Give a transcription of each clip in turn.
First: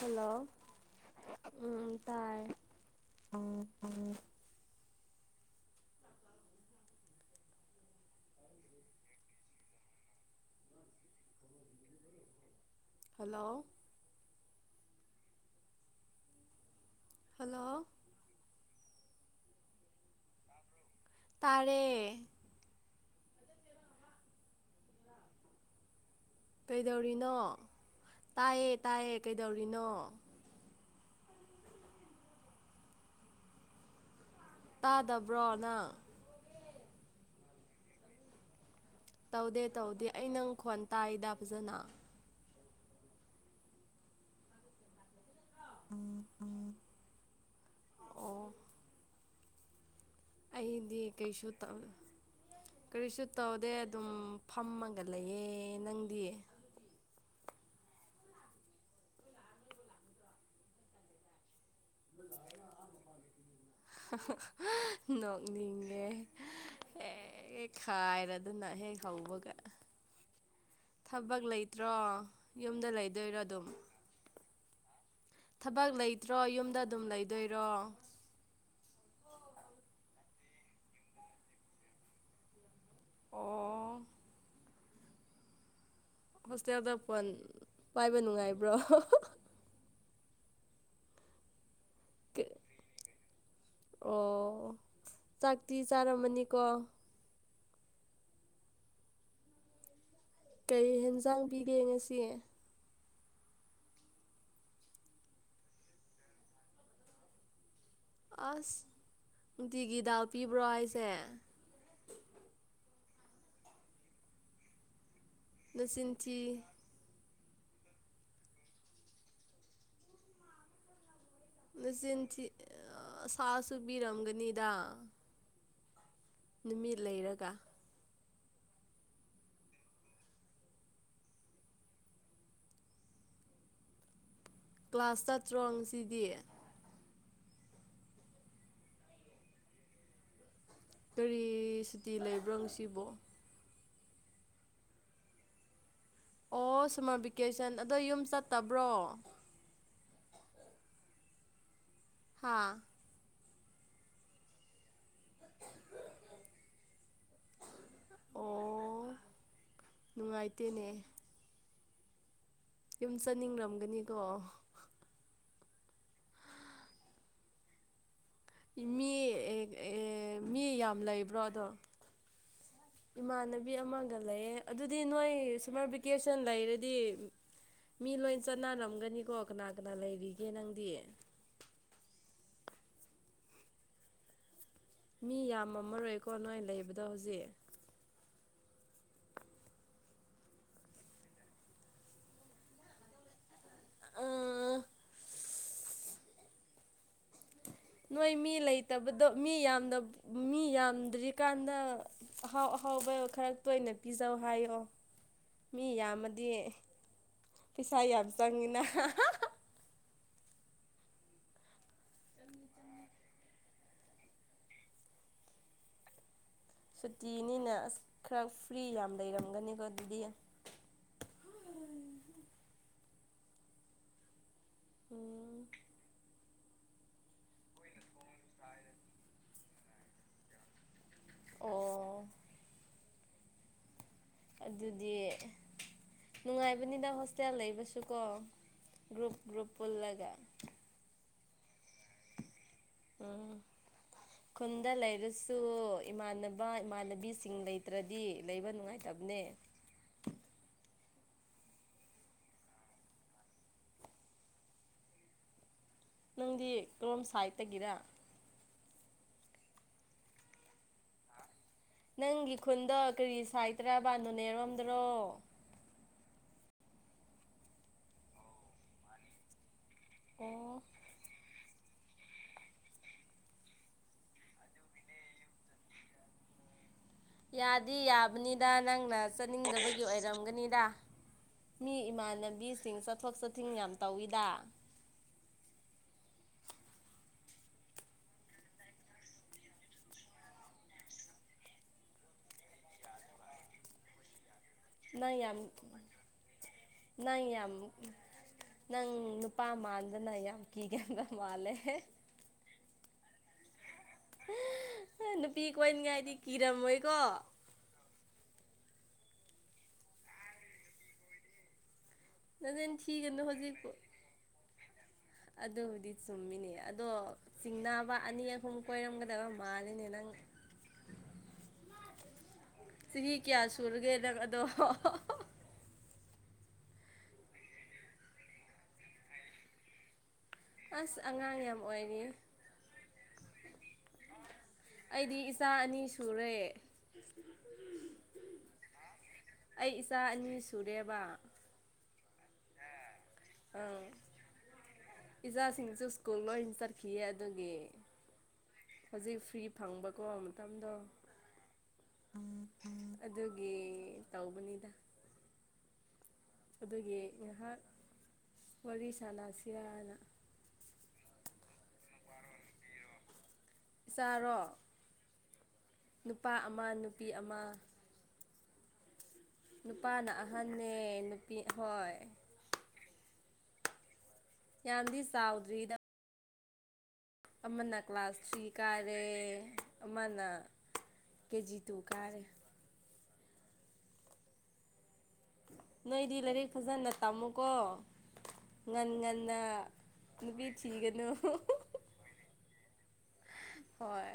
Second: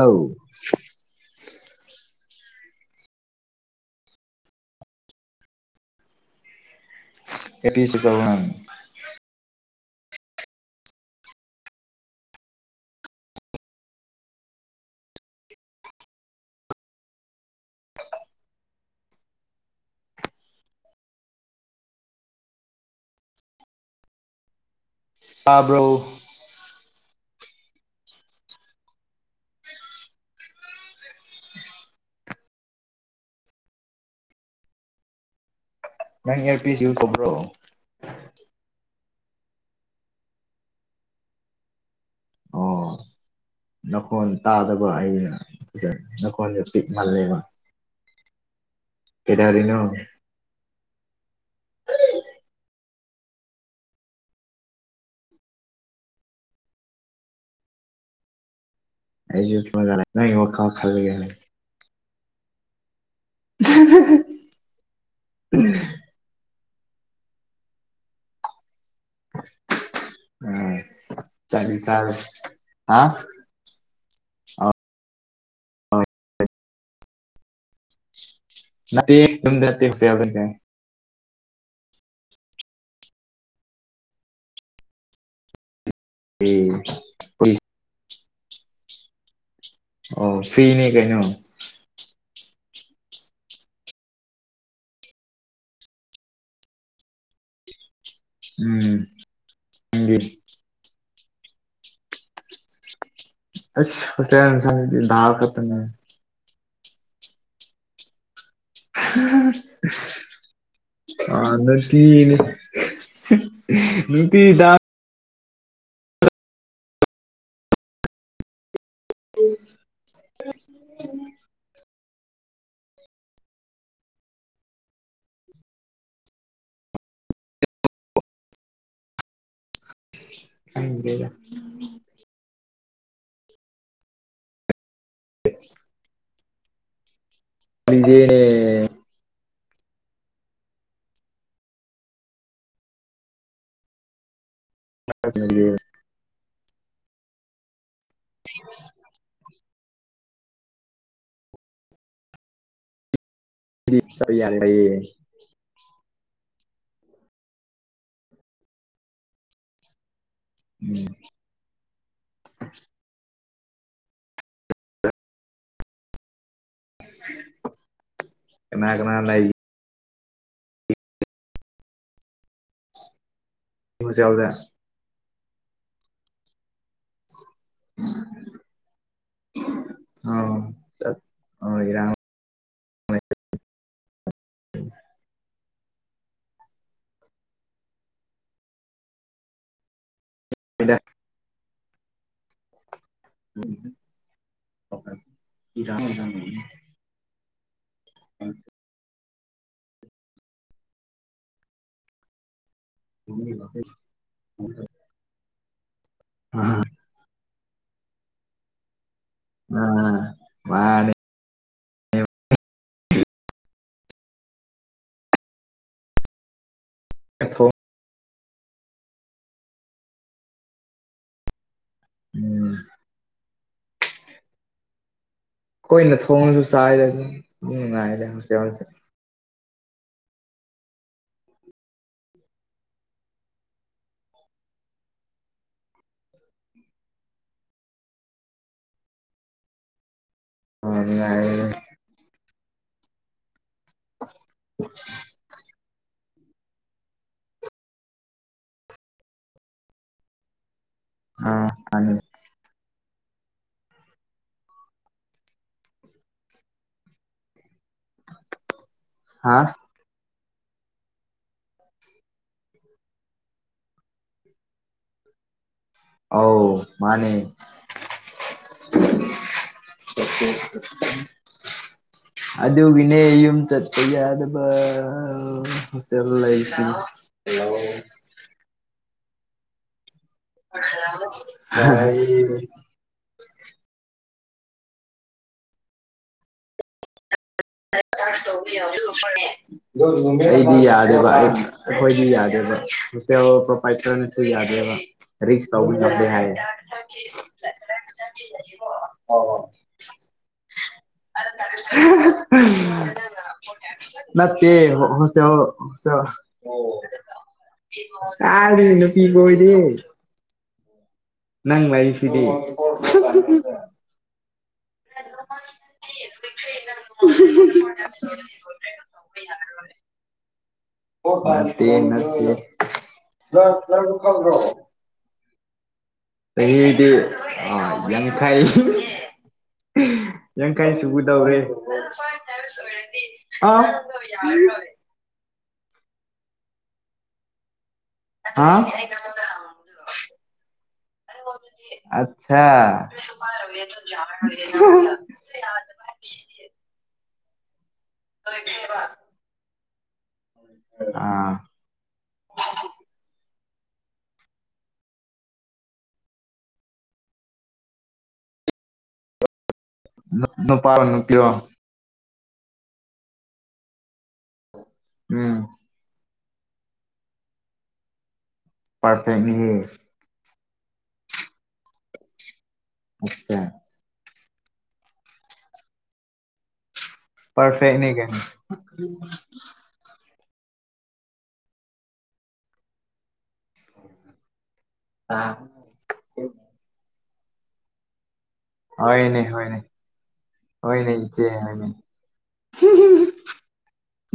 Hello ꯎꯝ ꯇꯥꯏ ꯀꯦ ꯄꯁꯤꯀꯕꯅꯥꯅꯤ ꯍꯜꯂꯣ ꯍꯜꯂꯣ [unintelligible] ꯇꯔꯦ ꯇꯥꯕ꯭ꯔꯧ ꯀꯩꯗꯧꯔꯤꯅꯣ ꯇꯥꯏꯌꯦ ꯇꯥꯏꯌꯦ ꯀꯩꯗꯧꯔꯤꯅꯣ ꯇꯥꯗꯕ꯭ꯔꯣꯅ ꯃꯌꯥꯔ ꯄꯤꯁꯤꯎ ꯀꯣꯨꯝ꯭ꯔꯣ ꯇꯧꯗꯦ ꯇꯧꯗꯦ ꯑꯩ ꯅꯪ ꯈꯣꯟ ꯇꯥꯏꯗ ꯐꯖꯅ ꯑꯣ ꯅꯈꯣꯟ ꯇꯥꯗꯕ ꯑ ꯅ ꯀꯣꯟꯣꯟꯖꯄꯤꯤ ꯃꯥꯜꯂꯦꯕ ꯑꯣ ꯀꯦꯗꯥꯔꯤꯅꯣ ꯑꯩꯗꯤ ꯀꯩꯁꯨ ꯇ ꯀꯔꯤꯁꯨ ꯇꯧꯗꯦ ꯑꯗꯨꯝ ꯐꯝꯃꯒ ꯂꯩꯌꯦ ꯅꯪꯗꯤ ꯑꯩꯖ ꯃ ꯀ ꯈꯜꯕꯤꯒ ꯅꯣꯛꯅꯤꯡꯑꯦ꯫ ꯍꯦꯛꯦꯛ ꯈꯥꯏꯔꯗꯨꯅ ꯍꯦꯛ ꯍꯧꯕꯒ꯫ ꯑꯥ ꯊꯕꯛ ꯆꯥꯛꯇꯤ ꯂꯩꯇ꯭ꯔꯣ ꯆꯥꯔꯦ ꯌꯨꯝꯗ ꯍꯥ ꯂꯩꯗꯣꯏꯔꯣ ꯑꯗꯨꯝ꯫ ꯑꯣ ꯊꯕꯛ ꯂꯩꯇ꯭ꯔꯣ ꯌꯨꯝꯗ ꯑꯗꯨꯝ ꯂꯩꯗꯣꯏꯔꯣ꯫ [unintelligible] ꯑꯣ꯫ ꯑꯦ ꯍꯣꯁꯇꯦꯜꯗ ꯐꯣꯟ ꯄꯥꯏꯕ ꯅꯨꯡꯉꯥꯏꯕ꯭ꯔꯣ꯫ ꯑꯣ ꯐꯤꯅꯦ ꯀꯩꯅꯣ꯫ ꯀꯩ꯫ ꯑꯣ ꯆꯥꯛꯇꯤ ꯆꯥꯔꯝꯃꯅꯤꯀꯣ꯫ ꯎꯝ ꯅꯪꯗꯤ꯫ ꯀꯩ ꯍꯦꯟꯖꯥꯡ ꯄꯤꯒꯦ ꯉꯁꯤ꯫ ꯑꯁ ꯍꫭꯁꯇꯦꯜ ꯍꯦꯟꯁꯥꯡꯗꯤ ꯗꯥꯜ ꯈꯛꯇꯪꯅꯦ꯫ ꯑꯁ꯫ ꯅꯨꯡꯇꯤꯒꯤ ꯗꯥꯜ ꯄꯤꯕ꯭ꯔꯣ ꯍꯥꯏꯁꯦ [unintelligible] ꯅꯨꯇꯤ ꯗꯥ ꯂꯁꯤꯡꯟꯆꯤ ꯎꯝ ꯆꯤꯟ ꯁꯥ ꯁꯨꯕꯤꯔꯝꯒꯅꯤꯗ ꯅꯨꯃꯤꯠ ꯂꯩꯔꯒ [unintelligible] ꯀ꯭ꯂꯥꯁ ꯆꯥꯠꯇ꯭ꯔꯣ ꯉꯁꯤꯗꯤ꯫ ꯀꯩꯖꯩꯅꯦ꯫ ꯀꯔꯤ ꯁꯨꯇꯤ ꯂꯩꯕ꯭ꯔꯣ ꯉꯁꯤꯕꯣ꯫ [unintelligible] [inaudible] ꯑꯣ ꯁꯝꯃꯔ ꯚꯦꯀꯦꯁꯟ ꯑꯗꯣ ꯌꯨꯝ ꯆꯠꯇꯕ꯭ꯔꯣ꯫ ꯍꯥꯥ꯫ [unintelligible] ꯑꯣ ꯅꯨꯡꯉꯥꯏꯇꯦꯅꯦ꯫ ꯎꯝ ꯌꯨꯝ ꯆꯠꯅꯤꯡꯔꯝꯒꯅꯤꯀꯣ꯫ ꯃꯤ ꯀꯅꯥ-ꯀꯅꯥ ꯂꯩ꯫ ꯃꯤ ꯌꯥꯝ ꯂꯩꯕ꯭ꯔꯣ ꯑꯗꯣ ꯏꯃꯥꯅ ꯃꯤ ꯑꯃꯒ ꯍꯣꯁꯇꯦꯜꯗ ꯂꯩꯌꯦ ꯑꯗꯨꯗꯤ ꯅꯣꯏ ꯁꯝꯃꯔ ꯚꯦꯀꯦꯁꯟ ꯂꯩꯔꯗꯤ ꯃꯤ ꯂꯣꯏ ꯆꯠꯅꯔꯝꯒꯅꯤꯀꯣ ꯀꯅꯥ-ꯀꯅꯥ ꯂꯩꯔꯤꯒꯦ ꯑꯥ ꯅꯪꯗꯤ꯫ ꯆꯠ ꯑꯥ ꯏꯔꯥꯡ ꯃꯤ ꯌꯥꯝꯃꯝꯑꯔꯣꯏꯀꯣ ꯅꯣꯏ ꯂꯩꯕꯗꯣ ꯍꯧꯖꯤꯛ꯫ [unintelligible] ꯗꯥ ꯅꯣꯏ ꯃꯤ ꯂꯩꯇꯕꯗꯣ ꯃꯤ ꯌꯥꯝꯅ ꯃꯤ ꯌꯥꯝꯗ꯭ꯔꯤꯀꯥꯟꯗ ꯑꯍꯥꯎ ꯑ ꯑꯍꯎꯕꯣ ꯈꯔ ꯇꯣꯏꯅ ꯄꯤꯖꯧ ꯍꯥꯏꯌꯣ ꯃꯤ ꯌꯥꯝꯑꯗꯤ ꯄꯩꯁꯥ ꯌꯥꯝ ꯆꯪꯅꯤꯅ ꯑꯍꯍ꯫ ꯑ ꯃꯥꯅꯦ꯫ [unintelligible] ꯊꯣꯡ ꯁꯨꯇꯤꯅꯤꯅ ꯑꯁ ꯈꯔ ꯐ꯭ꯔꯤ ꯌꯥꯝ ꯂꯩꯔꯝꯒꯅꯤꯀꯣ ꯑꯗꯨꯗꯤ꯫ ꯎꯝ꯫ ꯎꯝ꯫ ꯑꯩꯈꯣꯏꯅ ꯊꯣꯡꯉꯁꯨ ꯆꯥꯏꯗ ꯑꯗꯨꯝ ꯅꯨꯡꯉꯥꯏꯗ ꯍꯣꯁꯇꯦꯜꯁꯦ꯫ ꯑꯣ꯫ ꯑꯗꯨꯗꯤ ꯅꯨꯡꯉꯥꯏꯕꯅꯤꯗ ꯍꯣꯁꯇꯦꯜ ꯂꯩꯕꯁꯨꯀꯣ ꯒ꯭ꯔꯨꯞ ꯒ꯭ꯔꯨꯞ ꯄꯨꯜꯂꯒ꯫ ꯑꫭ ꯅꯨꯡꯉꯥꯏꯒꯅꯤ꯫ ꯎꯝ [inaudible] ꯈꯨꯟꯗ ꯂꯩꯔꯁꯨ ꯏꯃꯥꯟꯅꯕ ꯏꯃꯥꯟꯅꯕꯤꯁꯤꯡ ꯂꯩꯇ꯭ꯔꯗꯤ ꯂꯩꯕ ꯅꯨꯡꯉꯥꯏꯇ ꯅꯦ ꯑꯥ [unintelligible] ꯅꯪꯗꯤ ꯀꯔꯣꯝ ꯁꯥꯏꯠꯇ ꯒꯤꯔꯥ ꯍꯥꯥ ꯅꯪꯒꯤ ꯈꯨꯟꯗꯣ ꯀꯔꯤ ꯁꯥꯏꯇ ꯇꯔꯥꯕ ꯅꯣꯅꯦꯔꯣꯝꯗꯔꯣ ꯑꯧ ꯃꯥꯅꯦ ꯑꯣ [inaudible] ꯑꯗꯨꯒꯤꯅꯦ ꯌꯨꯝ ꯆꯠꯄ ꯌꯥꯗꯕ ꯍꯣꯁꯇꯦꯜꯗ ꯂꯩꯁꯤ ꯌꯥꯗꯤ ꯌꯥꯕꯅꯤꯗ ꯅꯪꯅ ꯆꯠꯅꯤꯡꯗꯕꯒꯤ ꯑꯣꯏꯔꯝ ꯒꯅꯤꯗ ꯃꯤ ꯏꯃꯥꯟꯅꯕꯤꯁꯤꯡ ꯆꯠꯊꯣꯛ ꯆꯠ ꯊꯤꯡ ꯌꯥꯝ ꯇꯧꯋꯤꯗ ꯑꯩꯗꯤ ꯌꯥꯗꯦꯕ ꯑꯩ ꯑꯩꯈꯣꯏꯗꯤ ꯌꯥꯗꯦꯕ ꯁꯣꯁꯤꯌꯣ ꯄ꯭ꯔꯣꯄꯥꯢꯇꯔꯅꯁꯨ ꯌꯥꯗꯦꯕ ꯅꯪ ꯌꯥꯝ [unintelligible] ꯅꯪ ꯌꯥꯝ ꯅꯪ ꯅꯨꯄꯥ ꯃꯥꯟꯗꯅ ꯌꯥꯝ ꯀꯤꯒꯟꯕ ꯃꯥꯜꯂꯦ꯫ ꯅꯠꯇꯦ ꯅꯨꯄꯤ ꯍꫭꯁꯇꯦꯜꯗ ꯀꯣꯏꯅꯤꯡꯉꯥꯏꯗꯤ ꯀꯤꯔꯝꯃꯣꯏꯀꯣ ꯀꯥꯏꯗꯒꯤ ꯅꯨꯄꯤ ꯀꫭꯏꯗꯦꯍꯦ꯫ ꯅꯪ ꯂꯩ ꯅꯆꯤꯟ ꯊꯤꯒꯅꯨ ꯍꯧꯖꯤꯛꯄꯨ ꯑꯗꯨꯕꯨꯗꯤ ꯆꯨꯝꯃꯤꯅꯦ ꯑꯗꯣ ꯆꯤꯡꯅꯥꯕ ꯑꯅꯤ ꯑꯍꯨꯝ ꯀꯣꯏꯔꯝꯒꯗꯕ ꯃꯥꯜꯂꯤꯅꯦ ꯅꯪ [unintelligible] ꯆꯤꯍꯤ ꯀꯌꯥ ꯁꯨꯔꯒꯦ ꯅꯪ ꯑꯗꯣ ꯅꯠꯇꯦ ꯆꯍꯤꯗꯤ ꯑ ꯌꯥꯝꯡꯈꯩ ꯌꯥꯡꯈꯩ ꯑꯁ ꯆꯨꯒꯗꯧꯔꯦ ꯑꯉꯥꯡ ꯌꯥꯝ ꯑꯣꯏꯔꯤ ꯑꯩꯗꯤ ꯏꯆꯥ ꯑꯅꯤ ꯁꯨꯔꯦ ꯑꯩ ꯏꯆꯥ ꯑꯅꯤ ꯁꯨꯔꯦꯕ ꯑꯪ ꯏꯆꯥꯁꯤꯡꯁꯨ ꯁ꯭ꯀꯨꯜ ꯂꯣꯏ [unintelligible] ꯆꯠꯈꯤꯌꯦ ꯑꯗꯨꯒꯤ ꯍꯧꯖꯤꯛ ꯐ꯭ꯔꯤ [unintelligible] ꯐꯪꯕꯀꯣ ꯃꯇꯝꯗꯣ ꯑꯥ ꯑꯗꯨ ꯒꯤ ꯇꯧꯎꯕꯅꯤꯗ ꯑꯗꯨꯒꯤ ꯉꯍꯥꯛ ꯅꯨꯄꯥꯥꯔꯣ ꯅꯨꯄꯤꯔꯣ ꯆꯥꯔꯣ ꯎꯝ ꯅꯨꯄꯥ ꯑꯃ ꯅꯨꯄꯤ ꯑꯃ ꯄꯥꯔꯐꯦꯛꯅꯤꯍꯦ ꯃꯥꯅꯦ ꯅꯨꯄꯤ ꯍꯣꯏ ꯑꯆꯥ ꯌꯥꯝꯗꯤ ꯆꯥꯎꯗ꯭ꯔꯤꯗ ꯑꯃꯅ ꯄꯔꯐꯦꯛꯅꯤ ꯀꯩꯅꯣ ꯀ꯭ꯂꯥꯁ ꯊ꯭ꯔꯤ ꯀꯥꯔꯦ ꯑꯃꯅ ꯀꯦꯖꯤ ꯇꯨ ꯀꯥꯔꯦ [inaudible] ꯅꯣꯏꯗꯤ ꯂꯥꯏꯔꯤꯛ ꯐꯖꯅ ꯇꯝꯃꯨꯀꯣ ꯉꯟ ꯍꯣꯏꯅꯦ ꯉꯟꯅ ꯍꯣꯏꯅꯦ ꯅꯨꯄꯤ ꯍꯣꯏꯅꯦ ꯊꯤꯒꯅꯨ ꯏꯆꯦ ꯍꯣꯏꯅꯦ ꯍꯣꯏ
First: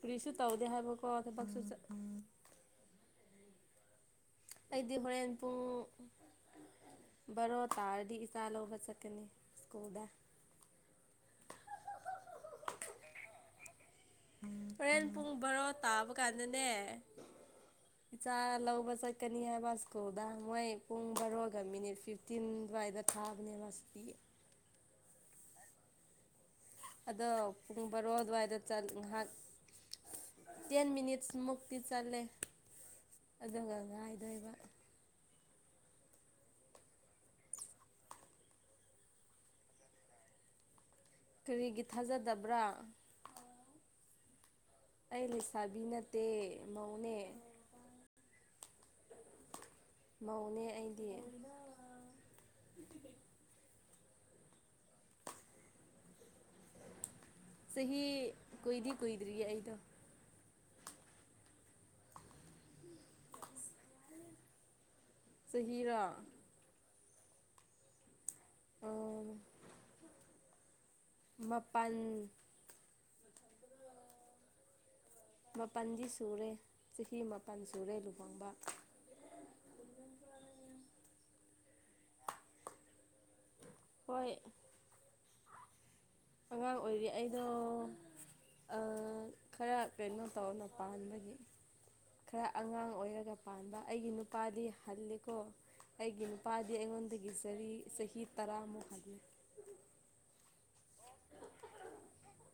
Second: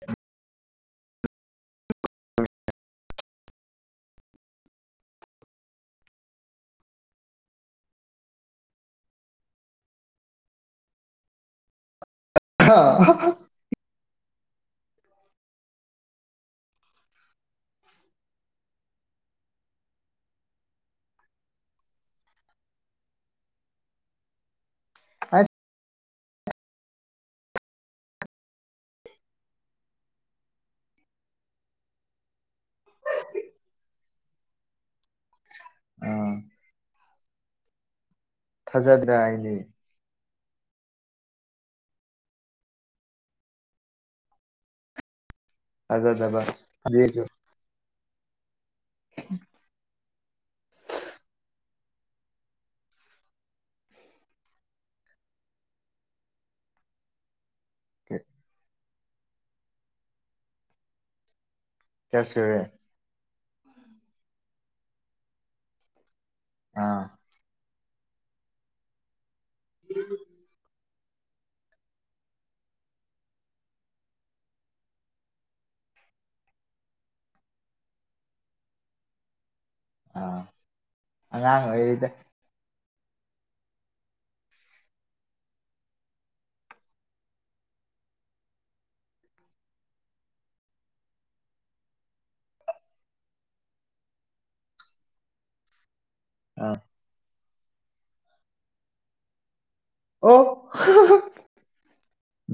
ꯀ꯭ꯔꯤꯁꯨ ꯇꯧꯗꯦ ꯍꯥꯏꯕꯀꯣ ꯊꯕꯛꯁꯨ ꯆꯠ ꯑꯩꯗꯤ ꯍꯣꯔꯦꯟ ꯄꯨꯡ ꯚꯥꯔꯣ ꯇꯥꯔꯗꯤ ꯏꯆꯥ ꯂꯧꯕ ꯆꯠꯀꯅꯤ ꯁ꯭ꯀꯨꯜꯗ ꯍꯥ ꯍꯣꯔꯦꯟ ꯄꯨꯡ ꯕꯔꯣ ꯇꯥꯕ ꯀꯥꯟꯗꯅꯦ [unintelligible] ꯆꯥ ꯂꯧꯕ ꯆꯠꯀꯅꯤ ꯍꯥꯏꯕ ꯁ꯭ꯀꯨꯜꯗ ꯃꯣꯏ ꯄꯨꯡ ꯕꯥꯔꯣꯒ ꯃꯤꯅꯤꯠ ꯐꯤꯐꯇꯤꯟ ꯑꯗꯨꯋꯥꯏꯗ ꯊꯥꯕꯅꯦꯕꯁꯤ ꯑ ꯑꯗꯣ ꯄꯨꯡ ꯕꯥꯔꯣ ꯑꯗꯨꯋꯥꯏꯗ ꯉꯥꯏꯍꯥꯛ ꯇꯦꯟꯦꯟ ꯃꯤꯅꯤꯠꯁ ꯃꯨꯛꯇꯤ ꯆꯜꯦ ꯑꯗꯨꯒ ꯉꯥꯏꯗꯣꯏꯕ ꯑꯥ ꯊꯥꯖꯗꯦ ꯍꯥꯏꯗꯤ ꯀꯔꯤꯒꯤ ꯊꯥꯖꯗꯕ꯭ꯔꯥ ꯑꯩ ꯂꯩꯁꯥꯕꯤ ꯅꯠꯇꯦ ꯊꯥꯖꯗꯕ ꯃꯧꯅꯦ ꯎ ꯃꯧꯅꯦ ꯑꯩꯗꯤ ꯆꯍꯤ ꯀꯨꯢꯗꯤ ꯀꯨꯏꯗ꯭ꯔꯤꯌꯦ ꯑꯩꯗꯣ ꯀꯌꯥ ꯁꯨꯔꯦ ꯆꯍꯤꯔꯣ ꯑꯥ ꯑ ꯎꯝ ꯃꯥꯄꯜ ꯃꯥꯄꯜꯗꯤ ꯁꯨꯔꯦ ꯆꯍꯤ ꯃꯥꯄꯜ ꯁꯨꯔꯦ ꯂꯨꯍꯣꯡꯕ ꯑꯥ ꯑꯉꯥꯡꯉꯗ ꯍꯣꯏ ꯑꯉꯥꯡ ꯑꯣꯏꯔꯤ ꯑꯩꯗꯣ ꯈꯔ ꯀꯩꯅꯣ ꯇꯧꯔꯅ ꯄꯥꯟꯕꯒꯤ ꯈꯔ ꯑꯉꯥꯡ ꯑꯣꯏꯔꯒ ꯄꯥꯟꯕ ꯑꯩꯒꯤ ꯅꯨꯄꯥꯗꯤ ꯍꯂꯀꯣ ꯑꯩꯒꯤ ꯅꯨꯄꯥꯗꯤ ꯑꯥ ꯑꯩꯉꯣꯟꯗꯒꯤ ꯆꯔꯤ ꯆꯍꯤ ꯇꯔꯥꯃꯨꯛ ꯍꯥꯏꯂ ꯑꯣ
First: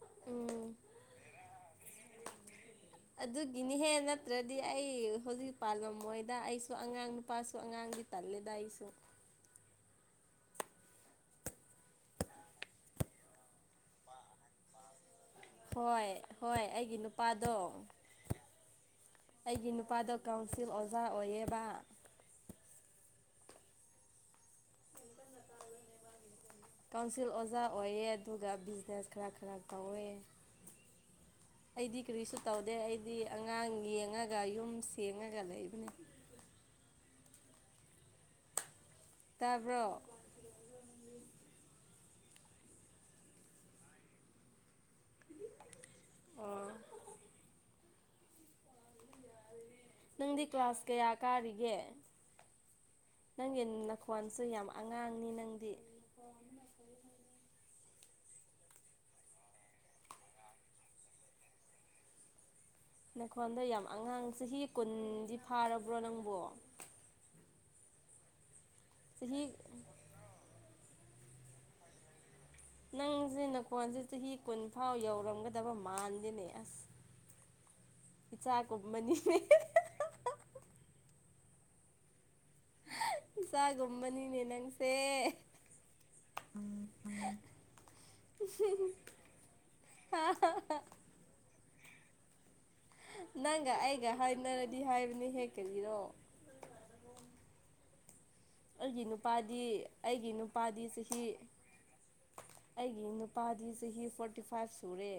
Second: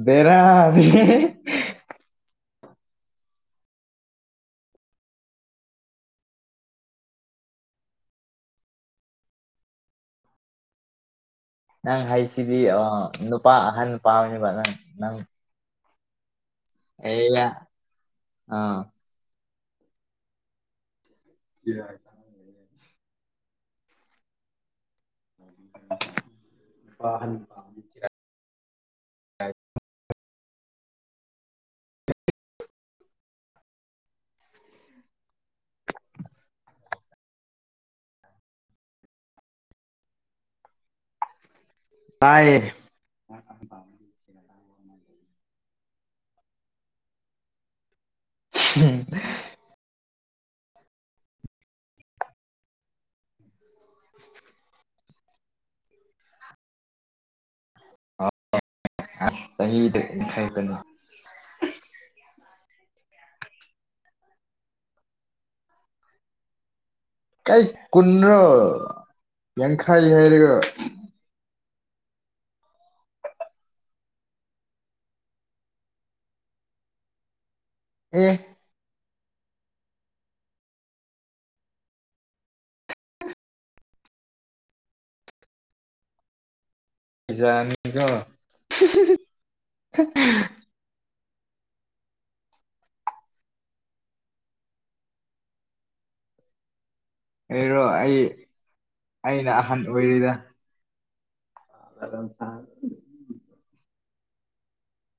ꯕꯔ ꯎꯝ ꯑꯗꯨꯒꯤꯅꯤꯍꯦ ꯅꯠꯇ꯭ꯔꯗꯤ ꯑꯩ ꯍꯧꯖꯤꯛ ꯄꯥꯜꯂꯝ ꯃꯣꯏꯗ ꯑꯩꯁꯨ ꯑꯉꯥꯡ ꯅꯨꯄꯥꯁꯨ ꯑꯉꯥꯡ ꯗꯤ ꯇꯂꯦꯗꯏꯁꯨꯣ [unintelligible] ꯅꯪ ꯍꯥꯏꯁꯤꯗꯤ ꯅꯨꯄꯥ ꯑꯍꯟ ꯅꯨꯄꯥ ꯑꯃꯅꯦꯕ ꯅꯪ ꯅꯪ ꯍꯣꯏ ꯍꯣꯏ ꯑꯩꯒꯤ ꯑꯦꯌꯥ ꯅꯨꯄꯥꯗꯣ ꯑꯥ ꯑꯩꯒꯤ ꯅꯨꯄꯥꯗ ꯀꯥꯎꯟꯁꯤꯜ ꯑꯣꯖꯥ ꯑꯣꯏꯌꯦꯕ [unintelligible] ꯀꯥꯎꯟꯁꯤꯜ ꯑꯣꯖꯥ ꯑꯣꯏꯑ ꯑꯗꯨꯒ ꯕꯤꯖꯤꯅꯦꯁ ꯈꯔ ꯈꯔ ꯇꯧꯋꯦ ꯍ ꯑꯩꯗꯤ ꯀꯔꯤꯁꯨ ꯇꯧꯗꯦ ꯑꯩꯗꯤ ꯑꯉꯥꯡ ꯌꯦꯡꯉꯒ ꯌꯨꯝ ꯁꯦꯡꯉꯒ ꯂꯩꯕꯅꯤ [unintelligible] ꯇꯥꯔꯕꯣ ꯇꯥꯏ ꯑꯣ ꯎꯝ ꯅꯪꯗꯤ ꯀ꯭ꯂꯥꯁ ꯀꯌꯥ ꯀꯥꯔꯤꯒꯦ ꯅꯪꯒꯤ ꯅꯈꯣꯟꯁꯨ ꯌꯥꯝ ꯑꯉꯥꯡꯅꯤ ꯅꯪꯗꯤ ꯑ ꯍ ꯈꯥꯏ ꯀꯅꯤ ꯅꯈꯣꯟꯗ ꯌꯥꯝ ꯑꯉꯥꯡ ꯆꯍꯤ ꯀꯨꯟꯗꯤ ꯐꯥꯔꯕ꯭ꯔꯣ ꯅꯪꯕꯣ ꯀꯥꯏ ꯀꯨꯟ꯭ꯔꯣ ꯆꯍꯤ ꯌꯦꯡ ꯈꯥꯏꯉꯔꯒ ꯅꯪꯁꯦ ꯅꯀꯣꯟꯁꯦ ꯆꯍꯤ ꯀꯨꯟ ꯐꯥꯎ ꯌꯧꯔꯝꯒꯗꯕ ꯃꯥꯟꯗꯦꯅꯦ ꯑꯁ ꯑꯦ ꯏꯆꯥꯥ ꯀꯃꯅꯤꯅꯦ ꯆꯒꯝꯕꯅꯤ ꯅꯅꯪꯁꯦ ꯀꯖꯥꯅꯤꯀꯣ ꯅꯪꯒ ꯑꯩꯒ ꯍꯥꯏꯅꯔꯗꯤ ꯍꯥꯏꯕꯅꯤ ꯍꯦꯛ ꯀꯔꯤꯔꯣ ꯑꯦꯔꯣ ꯑꯩ ꯑꯩꯒꯤ ꯑꯩꯅ ꯅꯨꯄꯥꯗꯤ ꯑꯍꯟ ꯑꯩꯒꯤ ꯑꯣꯏꯔꯤꯗ ꯅꯨꯄꯥꯗꯤ ꯆꯍꯤ ꯑꯩꯒꯤ ꯅꯨꯄꯥꯗꯤ ꯆꯍꯤ ꯐꯣꯔꯇꯤ ꯐꯥꯏꯚ ꯁꯨꯔꯦ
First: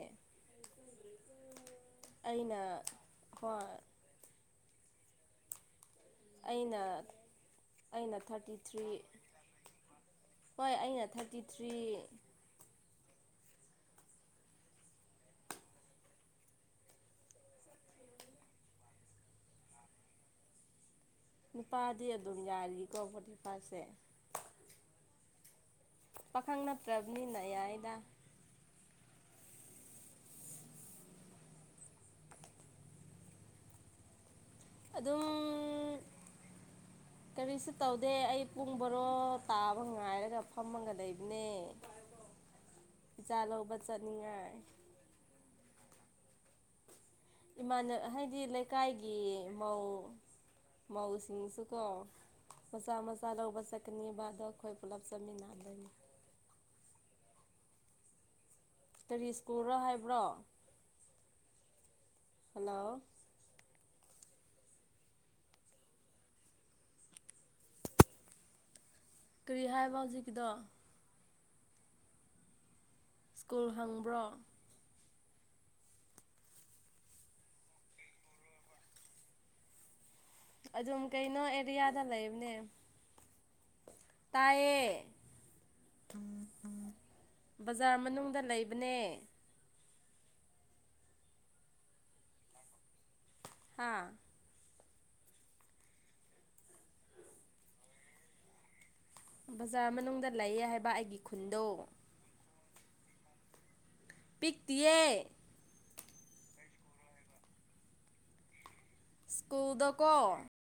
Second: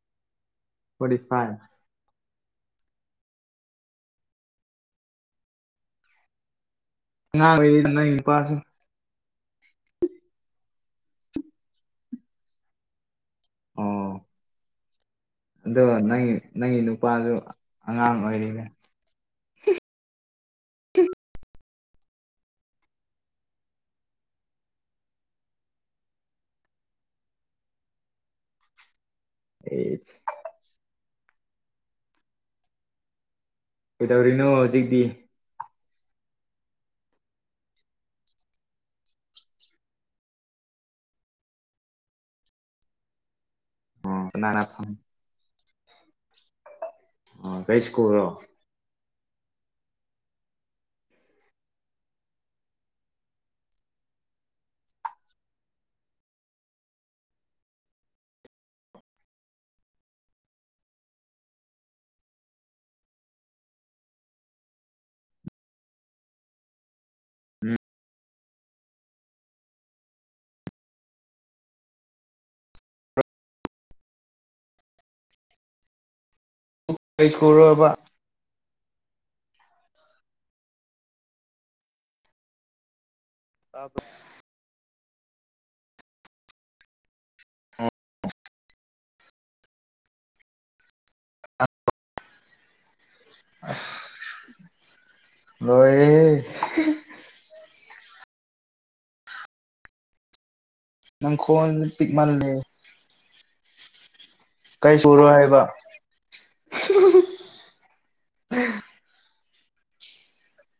ꯑꯣꯔꯤꯁꯥ ꯑꯩꯅ ꯀ ꯑꯏꯩꯅ ꯉ ꯅ ꯄꯥꯁ ꯍꯣꯏ ꯑꯩꯅ ꯊꯥꯔꯇꯤ ꯊ꯭ꯔꯤ ꯑꯣ ꯑꯗꯣ ꯅꯪ ꯅꯪꯒꯤ ꯅꯨꯄꯥꯗꯨ ꯑꯉꯥꯡ ꯑꯣꯏꯔꯤꯅꯦ ꯅꯨꯄꯥꯗꯤ ꯑꯗꯨꯝ ꯌꯥꯔꯤꯀꯣ ꯕꯣꯄꯥꯁꯦ ꯄꯥꯈꯪꯅ ꯇ꯭ꯔꯥꯕꯅꯤ ꯑꯌꯥꯗ ꯑꯦ ꯀꯩꯗꯧꯔꯤꯅꯣ ꯍꯧꯖꯤꯛꯇꯤ ꯑꯗꯨꯝ [unintelligible] ꯀꯔꯤꯁꯨ ꯇꯧꯗꯦ ꯑꯩ ꯄꯨꯡ ꯕꯣꯔꯣ ꯇꯥꯕ ꯉꯥꯏꯔꯒ ꯐꯝꯃꯒ ꯂꯩꯕꯅꯦ [unintelligible] ꯄꯤꯖꯥ ꯂꯧꯕ ꯆꯠꯅꯤꯡꯉꯥꯏ ꯀꯅꯥꯅ ꯐꯪ ꯀꯩ ꯏꯃꯥꯟꯅ ꯁ꯭ꯀꯨꯜꯔꯣ ꯍꯥꯏꯗꯤ ꯂꯩꯀꯥꯏꯒꯤ [unintelligible] ꯃꯎꯁꯤꯡꯁꯨꯀ ꯃꯁꯥ ꯃꯁꯥ ꯎꯕ ꯆꯀꯅꯤꯕꯥꯗ ꯈꯣꯣꯏ ꯄꯂꯞ ꯆꯃꯤꯅꯥꯗꯅꯤ ꯑ ꯀꯔꯤ ꯁ꯭ꯀꯔꯣ ꯍꯥꯏꯕ꯭ꯔꯣ ꯍꯜꯂꯣ ꯎꯝ ꯀꯔꯤ ꯍꯥꯏꯕ ꯍꯧꯖꯤꯛꯗ ꯁ꯭ꯀꯨꯜ ꯍꯪꯕ꯭ꯔꯣ ꯀꯩ ꯁꯔꯕ ꯑꯗꯨꯝ ꯀꯩꯅꯣ ꯑꯦꯔꯤꯌꯥꯗ ꯂꯩꯕꯅꯦ ꯇꯥꯏꯌꯦ ꯎ ꯎ ꯕꯖꯥꯔ ꯃꯅꯨꯡꯗ ꯂꯩꯕꯅꯦ ꯍꯥ ꯂꯣꯏ ꯕꯖꯥꯔ ꯃꯅꯨꯡꯗ ꯂꯩꯌꯦ ꯍꯥꯏꯕ ꯑꯩꯒꯤ ꯅꯪ ꯈꯨꯟꯗꯣ ꯈꯣꯟ ꯄꯤꯛ ꯃꯥꯜꯂꯦ ꯀꯩ ꯁꯨꯔꯣ ꯄꯤꯛꯇꯤꯌꯦ ꯍꯥꯏꯕ ꯀꯀꯨꯗꯀꯣ